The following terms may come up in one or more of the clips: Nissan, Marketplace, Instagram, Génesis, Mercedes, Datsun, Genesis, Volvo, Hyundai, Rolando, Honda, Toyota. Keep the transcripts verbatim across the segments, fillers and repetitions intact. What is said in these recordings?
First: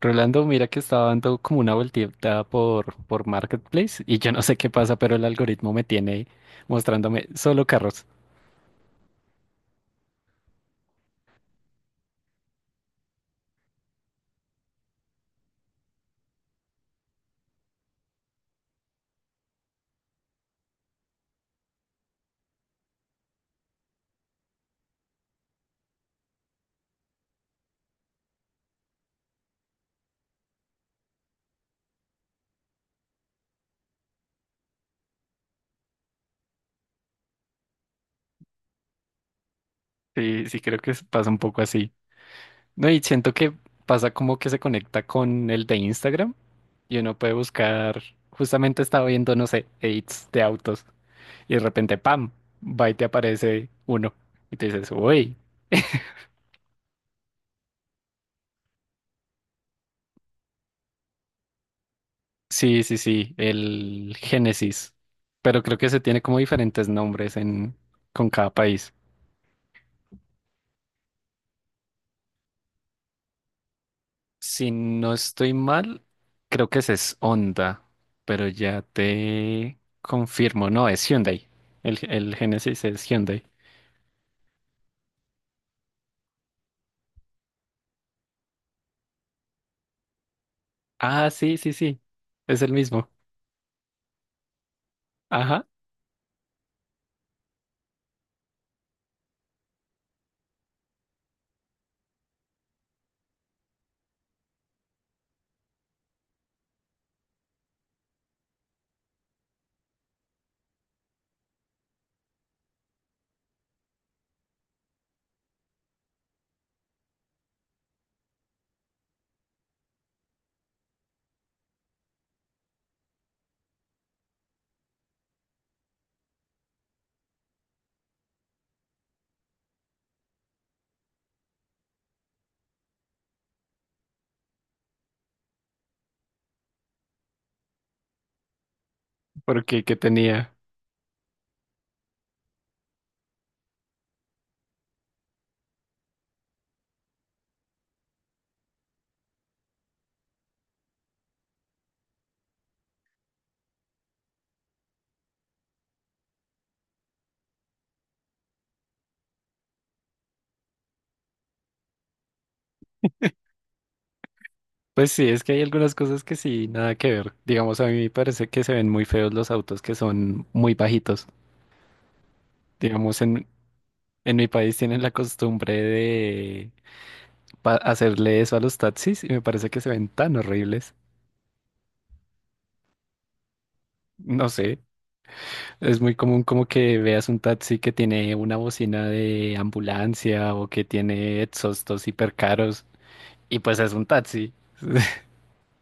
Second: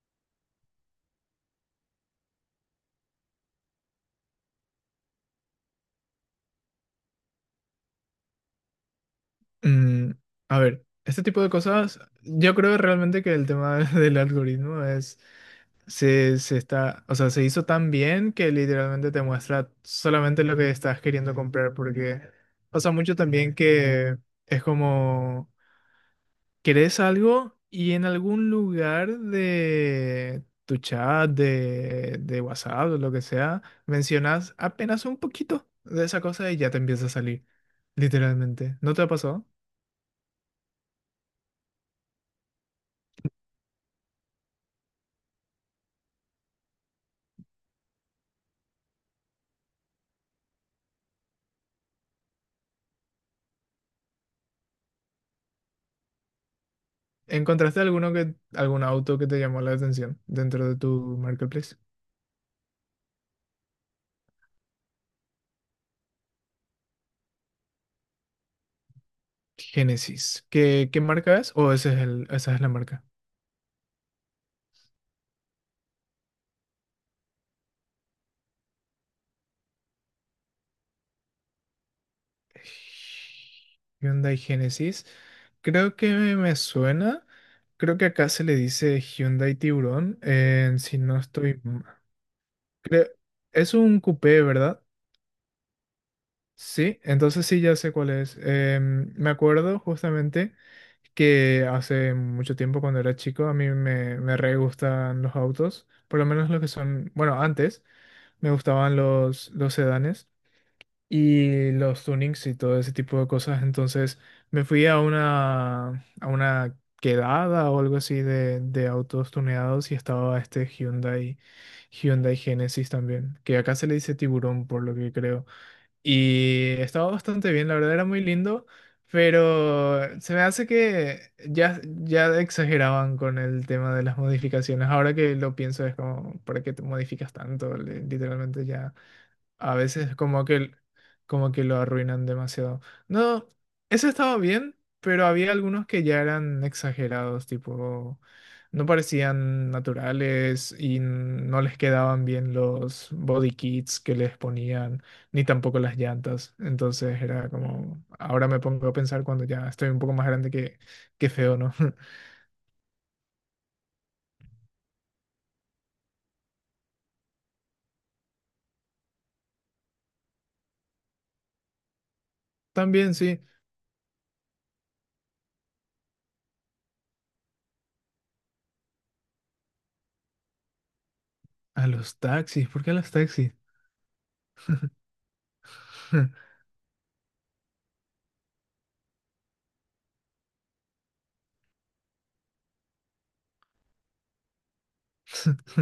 Rolando, mira que estaba dando como una vueltita por, por Marketplace y yo no sé qué pasa, pero el algoritmo me tiene mostrándome solo carros. Mm, a ver, este tipo de cosas, yo creo realmente que el tema del algoritmo es, se, se está, o sea, se hizo tan bien que literalmente te muestra solamente lo que estás queriendo comprar, porque pasa mucho también que es como, querés algo y en algún lugar de tu chat, de, de WhatsApp o lo que sea, mencionas apenas un poquito de esa cosa y ya te empieza a salir, literalmente. ¿No te ha pasado? Sí, sí, creo que es- pasa un poco así. No, y siento que pasa como que se conecta con el de Instagram y uno puede buscar, justamente estaba viendo, no sé, edits de autos y de repente, ¡pam!, va y te aparece uno y te dices, uy, ¿Encontraste alguno que, algún auto que te llamó la atención dentro de tu marketplace? sí, sí, sí, el Génesis, pero creo que se tiene como diferentes nombres en, con cada país. Genesis. ¿Qué, qué marca es? ¿O ese es el, esa es la marca? Si no estoy mal, creo que ese es Honda, pero ya te confirmo. No, es Hyundai. El, el Genesis es Hyundai. Hyundai Genesis. Creo que me, me suena. Creo que acá se le dice Hyundai Tiburón, eh, si no Ah, sí, estoy. sí, sí. Ma- Es el creo, mismo. es un coupé, ¿verdad? Ajá, Sí, entonces sí, ya sé cuál es. Em, me acuerdo justamente que hace mucho tiempo cuando era chico a mí me, me re gustan los autos, por lo menos los que son, bueno, antes me gustaban los, los sedanes y los tunings y todo ese tipo de cosas, entonces me fui a una, a una quedada o algo así de, de autos tuneados y estaba este Hyundai, Hyundai Genesis también, que acá se le dice tiburón por lo que creo. Y estaba bastante bien, la verdad era muy lindo, pero se me hace que ya, ya exageraban con el tema de las modificaciones. Ahora que lo pienso es como, ¿para qué te modificas tanto? Le- literalmente ya... A porque que veces como tenía. que, como que lo arruinan demasiado. No, eso estaba bien, pero había algunos que ya eran exagerados, tipo, no parecían naturales y no les quedaban bien los body kits que les ponían, ni tampoco las llantas. Entonces era como, ahora me pongo a pensar cuando ya estoy un poco más grande que, que feo, ¿no? Pues sí, es que hay algunas cosas que sí, nada que ver. Digamos, a mí me parece que se ven muy feos los autos que son muy bajitos. También Digamos, sí, en, en mi país tienen la costumbre de pa- hacerle eso a los taxis y me parece que se ven tan horribles. a los taxis, ¿por qué a los taxis? No sé. Es muy común como que veas un taxi que tiene una bocina de ambulancia o que tiene exhaustos hiper caros y pues es un taxi.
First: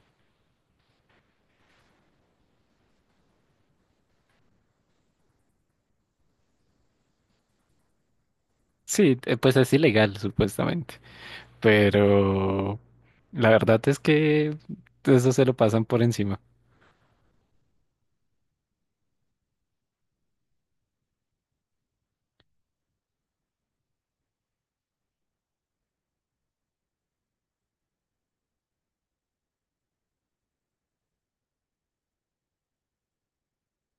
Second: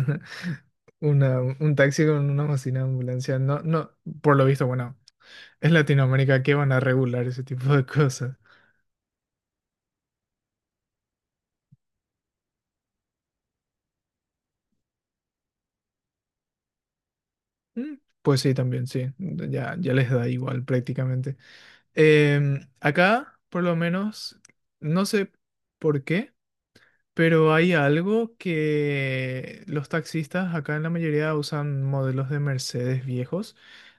Una, un taxi con una bocina de ambulancia. No, no, por lo visto, bueno, es Latinoamérica que van a regular ese tipo de cosas. Sí, eh, pues es ilegal supuestamente, pero la verdad es que eso se lo pasan por encima. Mm, pues sí, también, sí. Ya, ya les da igual prácticamente. Em, acá, por lo menos, no sé por qué. Pero hay algo que los taxistas acá en la mayoría usan modelos de Mercedes viejos.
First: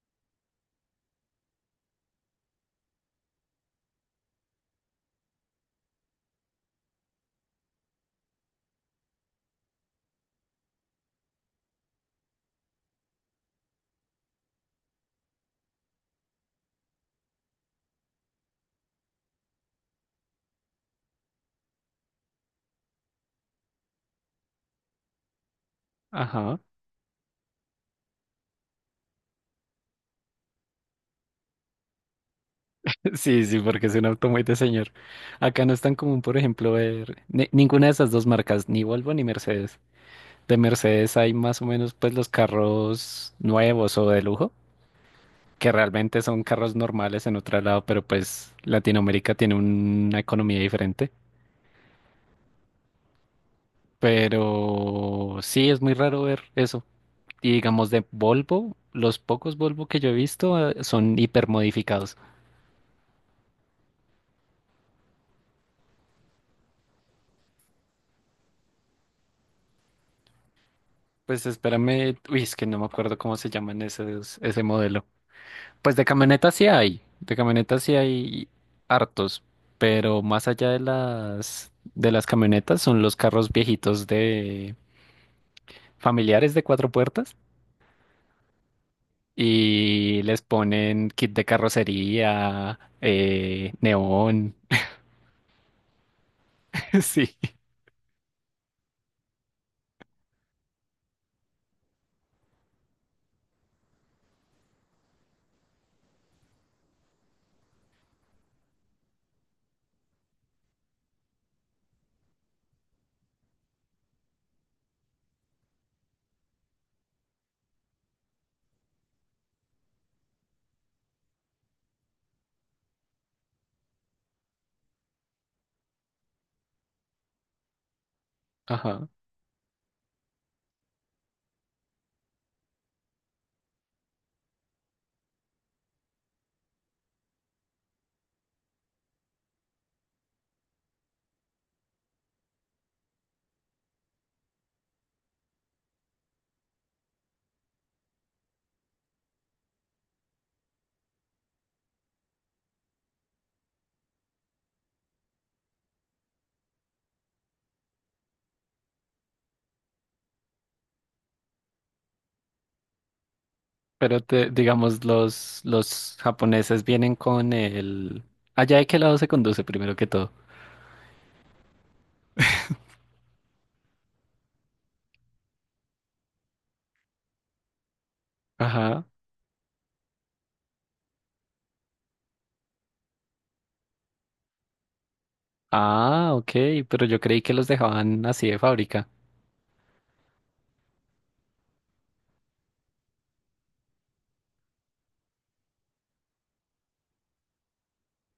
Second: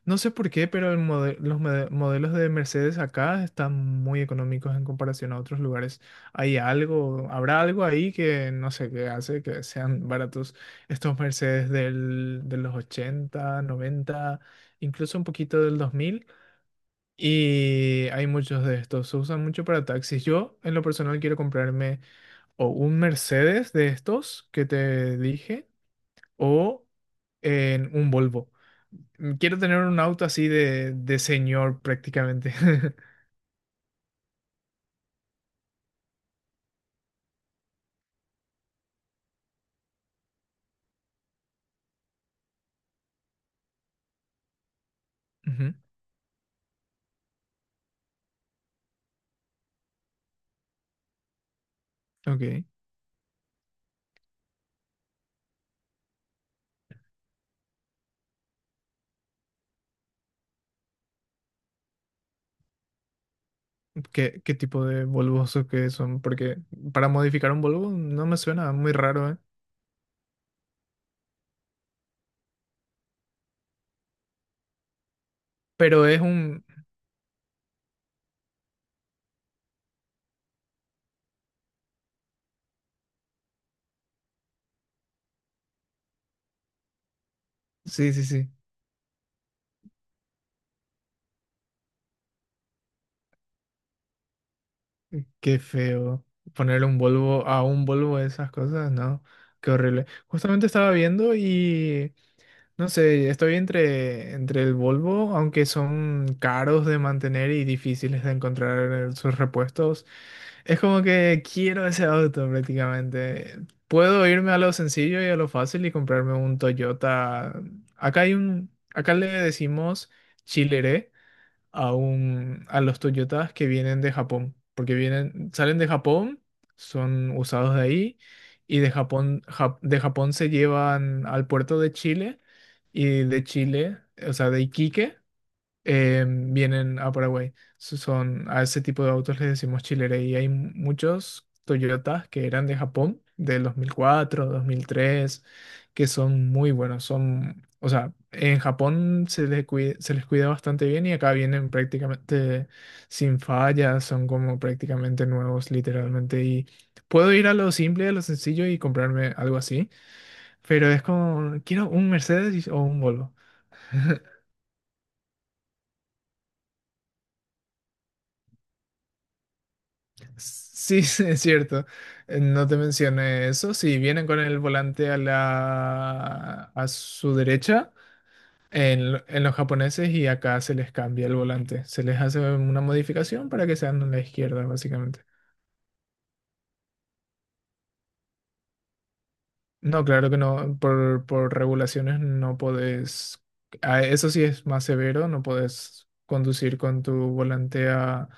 No sé por qué, pero el mode- los mode- modelos de Mercedes acá están muy económicos en comparación a otros lugares. Hay algo, habrá algo ahí que no sé qué hace que sean baratos estos Mercedes del, de los ochenta noventa, incluso un poquito del dos mil. Y hay muchos de estos, se usan mucho para taxis. Yo, en lo personal, quiero comprarme o un Mercedes de estos que te dije Ajá. o en un Volvo. Mm, quiero tener un auto así de, de señor prácticamente. Sí, sí, porque es un auto muy de señor. Acá no es tan común, por ejemplo, ver ni- ninguna de esas dos marcas, ni Volvo ni Mercedes. De Mercedes hay más o menos pues los carros nuevos o de lujo, que Ujú, realmente son carros normales en otro lado, pero pues Latinoamérica tiene una economía diferente. ok. Pero sí, es muy raro ver eso. Y digamos de Volvo, los pocos Volvo que yo he visto eh, son hipermodificados. ¿Qué, qué tipo de Volvos o qué son? Porque para modificar un Volvo no me suena muy raro, ¿eh? Pues espérame, uy, es que no me acuerdo cómo se llaman esos, ese modelo. Pues de Pero es camionetas un... sí hay, de camionetas sí hay hartos, pero más allá de las de las camionetas son los carros viejitos de familiares de cuatro puertas Sí, sí, sí. y les ponen kit de carrocería, eh, neón, Qué feo. Ponerle un sí, Volvo a un Volvo de esas cosas, ¿no? Qué horrible. Justamente estaba viendo y... No sé, estoy entre, entre el Volvo, aunque son caros de mantener y difíciles de encontrar sus repuestos. Es como que quiero ese auto prácticamente. Puedo irme a lo sencillo y a lo fácil y comprarme un Toyota. Acá hay un, acá le decimos Chilere a un, a los Toyotas que vienen de Japón, porque vienen, salen de Japón, son usados de ahí, y de ajá. Japón, Jap- de Japón se llevan al puerto de Chile, y de Chile, o sea, de Iquique, eh, vienen a Paraguay. So- son, a ese tipo de autos les decimos chilere y hay muchos Toyotas que eran de Japón, del dos mil cuatro, dos mil tres, que son muy buenos. Son, o sea, en Japón se les cuida, se les cuida bastante bien y acá vienen prácticamente sin fallas, son como prácticamente nuevos, literalmente. Y puedo ir a lo simple, a lo sencillo y comprarme algo así, pero es como, quiero un Mercedes y- o un Volvo. Pero te- digamos, los, los japoneses vienen con el... ¿Allá de qué lado se conduce primero que todo? Sí, es cierto. Eh, No te mencioné eso. Si vienen con el volante a la a su derecha, Ajá. en, lo- en los japoneses y acá se les cambia el volante. Se les hace una modificación para que sean a la izquierda, básicamente. Ah, ok, pero yo creí que los dejaban así de fábrica. No, claro que no. Por, por regulaciones no podés. ah, Eso sí es más severo, no podés conducir con tu volante a,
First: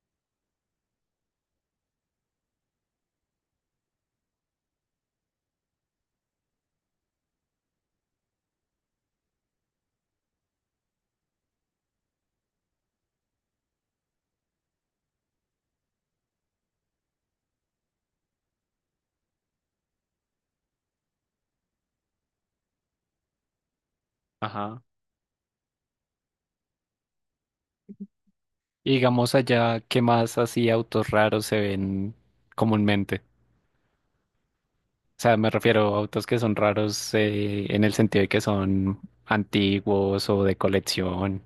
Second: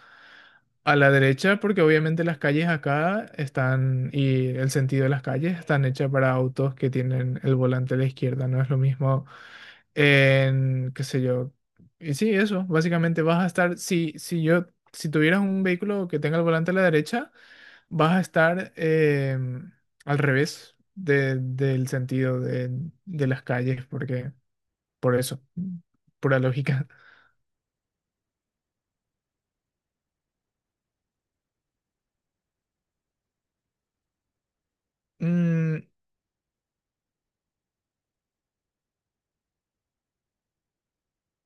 a la derecha, porque obviamente las calles acá están, y el sentido de las calles están hechas para autos que tienen el volante a la izquierda. No es lo mismo en, qué sé yo. Y sí, eso. Básicamente vas a estar. Si, si yo, si tuvieras un vehículo que tenga el volante a la derecha. Vas a estar eh, al revés de- del sentido de, de las calles, porque Ajá. por eso, pura lógica. Y digamos allá, ¿qué más así autos raros se ven comúnmente? O sea, me Mm, refiero a autos que son raros eh, en el sentido de que son antiguos o de colección.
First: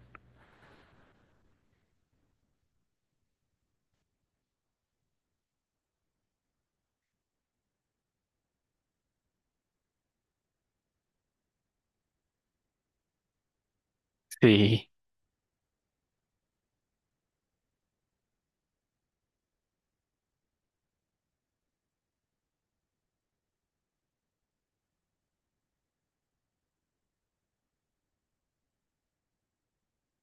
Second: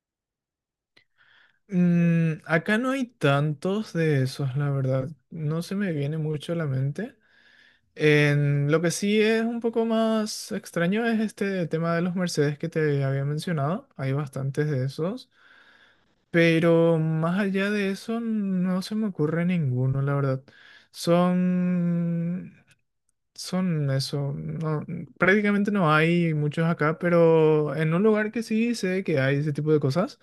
mm, acá no hay tantos de esos, la verdad. No se me viene mucho a la mente. En, lo que sí es un poco más extraño es este tema de los Mercedes que te había mencionado. Hay bastantes de Sí, esos. Pero más allá de eso, no se me ocurre ninguno, la verdad. Son son eso, no, prácticamente no hay muchos acá, pero en un lugar que sí sé que hay ese tipo de cosas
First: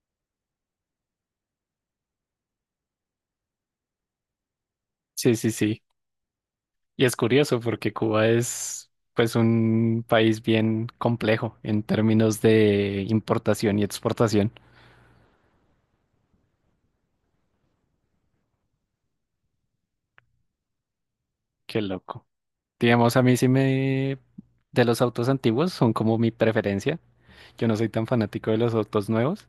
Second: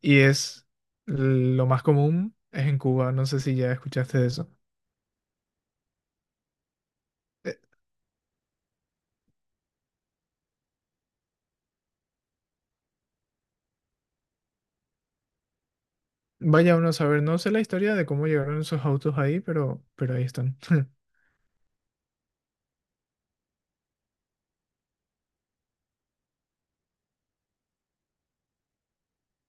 y es lo más común es en Cuba, no sé si ya escuchaste de eso. sí, sí, sí. Y es Eh, curioso porque Cuba es pues un país bien complejo en términos de importación y exportación. Vaya uno a saber, no sé la historia de cómo llegaron esos autos ahí, pero, pero ahí están. Qué loco. Digamos, a mí sí me... De los autos antiguos son como mi preferencia. Yo no soy tan fanático de los autos nuevos.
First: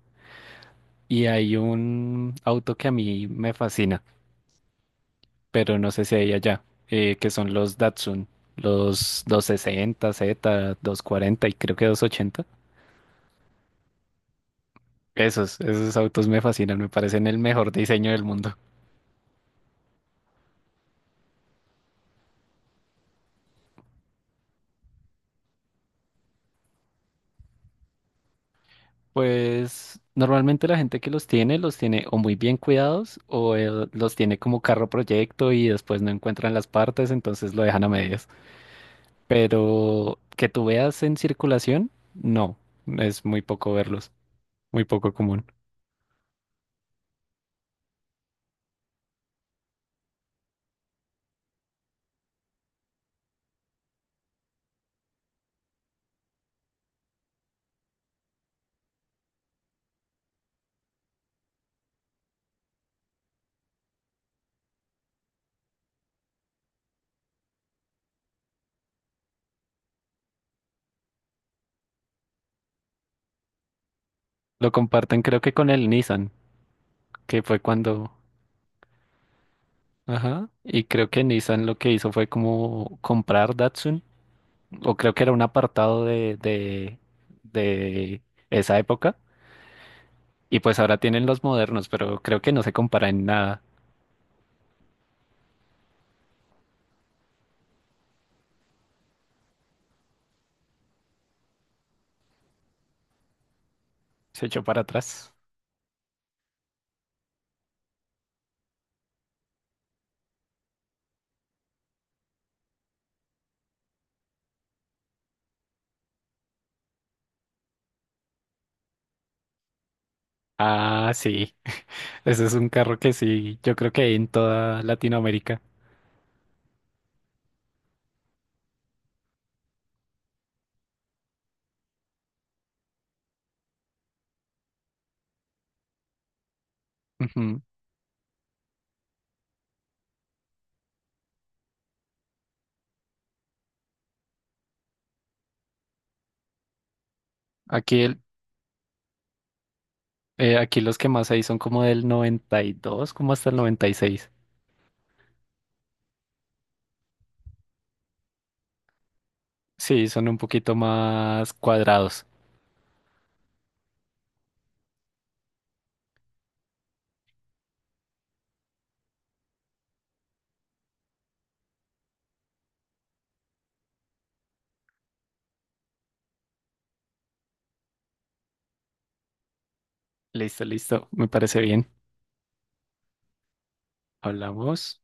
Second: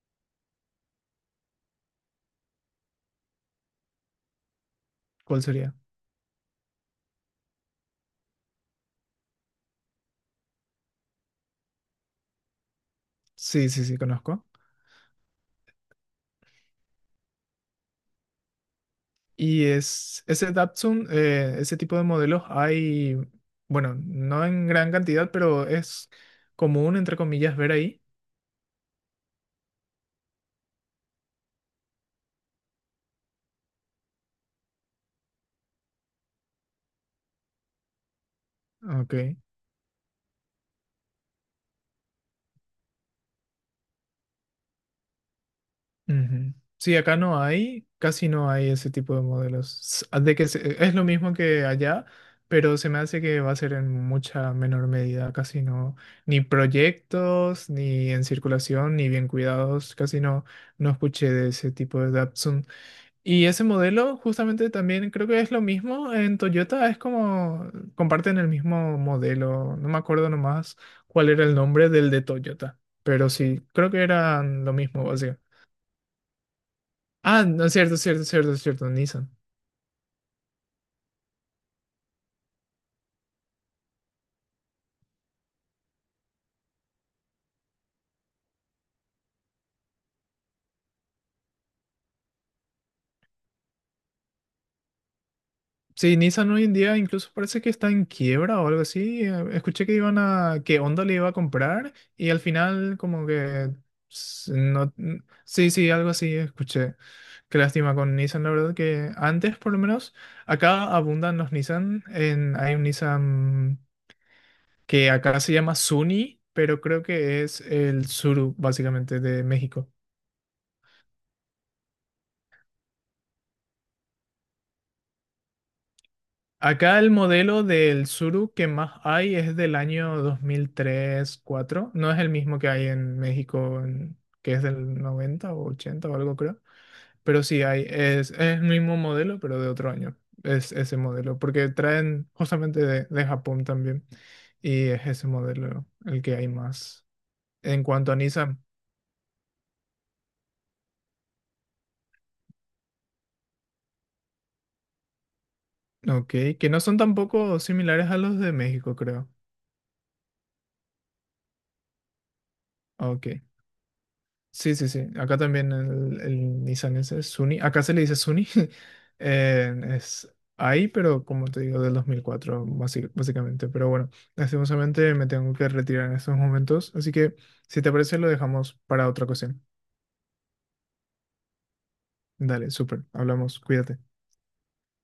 Y hay un auto que a mí me fascina, ¿Cuál sería? pero no sé si hay allá, eh, que son los Datsun, los doscientos sesenta Z, doscientos cuarenta y creo que doscientos ochenta. Sí, sí, sí, conozco. Esos, esos autos me fascinan, me parecen el mejor diseño del mundo. Y es ese Datsun, eh, ese tipo de modelos hay, bueno, no en gran cantidad, pero es común, entre comillas, ver ahí. Pues normalmente la gente que los tiene los tiene o muy bien cuidados o eh, los tiene como carro proyecto y después no encuentran las partes, entonces lo dejan a medias. Ok. Pero que tú veas en circulación, no, es muy poco verlos, muy poco común. Ujú. Sí, acá no hay, casi no hay ese tipo de modelos. S- de que se- es lo mismo que allá, pero se me hace que va a ser en mucha menor medida, casi no, ni proyectos, ni en circulación, ni bien cuidados, casi no, no escuché de ese tipo de Datsun. Y ese modelo justamente también creo que es lo mismo en Toyota, es como comparten el mismo modelo, no me acuerdo nomás cuál era el nombre del de Toyota, pero sí, creo que eran Lo lo mismo, comparten creo que con el Nissan, que ah, fue no, es cierto, es cuando... cierto, es cierto, es cierto, Nissan. Ajá, y creo que Nissan lo que hizo fue como comprar Datsun o creo que era un apartado de, de, de esa época. Y pues ahora tienen los modernos, pero creo que no se compara en nada. Sí, Nissan hoy en día incluso parece que está en quiebra o algo así. Eh, Escuché que iban a, que Honda le iba a comprar y al final como que Se s- echó para no, n- atrás. sí, sí, algo así escuché. Qué lástima con Nissan, la verdad que antes por lo menos acá abundan los Nissan. En, hay un Nissan que acá se llama Sunny, pero creo que es el Suru básicamente de México. Ah, sí. Ese es un carro que sí, yo creo que hay en toda Latinoamérica. Acá el modelo del Tsuru que más hay es del año dos mil tres cuatro. No es el mismo que hay en México, en- que es del noventa o ochenta o algo creo. Pero Ujú. sí hay, es, es el mismo modelo, pero de otro año. Es ese modelo, porque traen justamente de, de Japón también. Y es ese modelo el que hay más. En Aquí, cuanto a el, Nissan, eh, aquí los que más hay son como del noventa y dos, como hasta el noventa y seis. ok, que no son tampoco similares a los de México, creo. Sí, son un poquito más cuadrados. Ok. Sí, sí, sí. Acá también el, el Nissan ese es Sunny. Acá se le dice Sunny. Eh, es ahí, pero como te digo, del dos mil cuatro, basi- básicamente. Pero bueno, lastimosamente me tengo que retirar en estos momentos. Así que, si te parece, lo dejamos para otra ocasión. Listo, listo. Me parece bien. Dale, súper. Hablamos. Cuídate. Hablamos.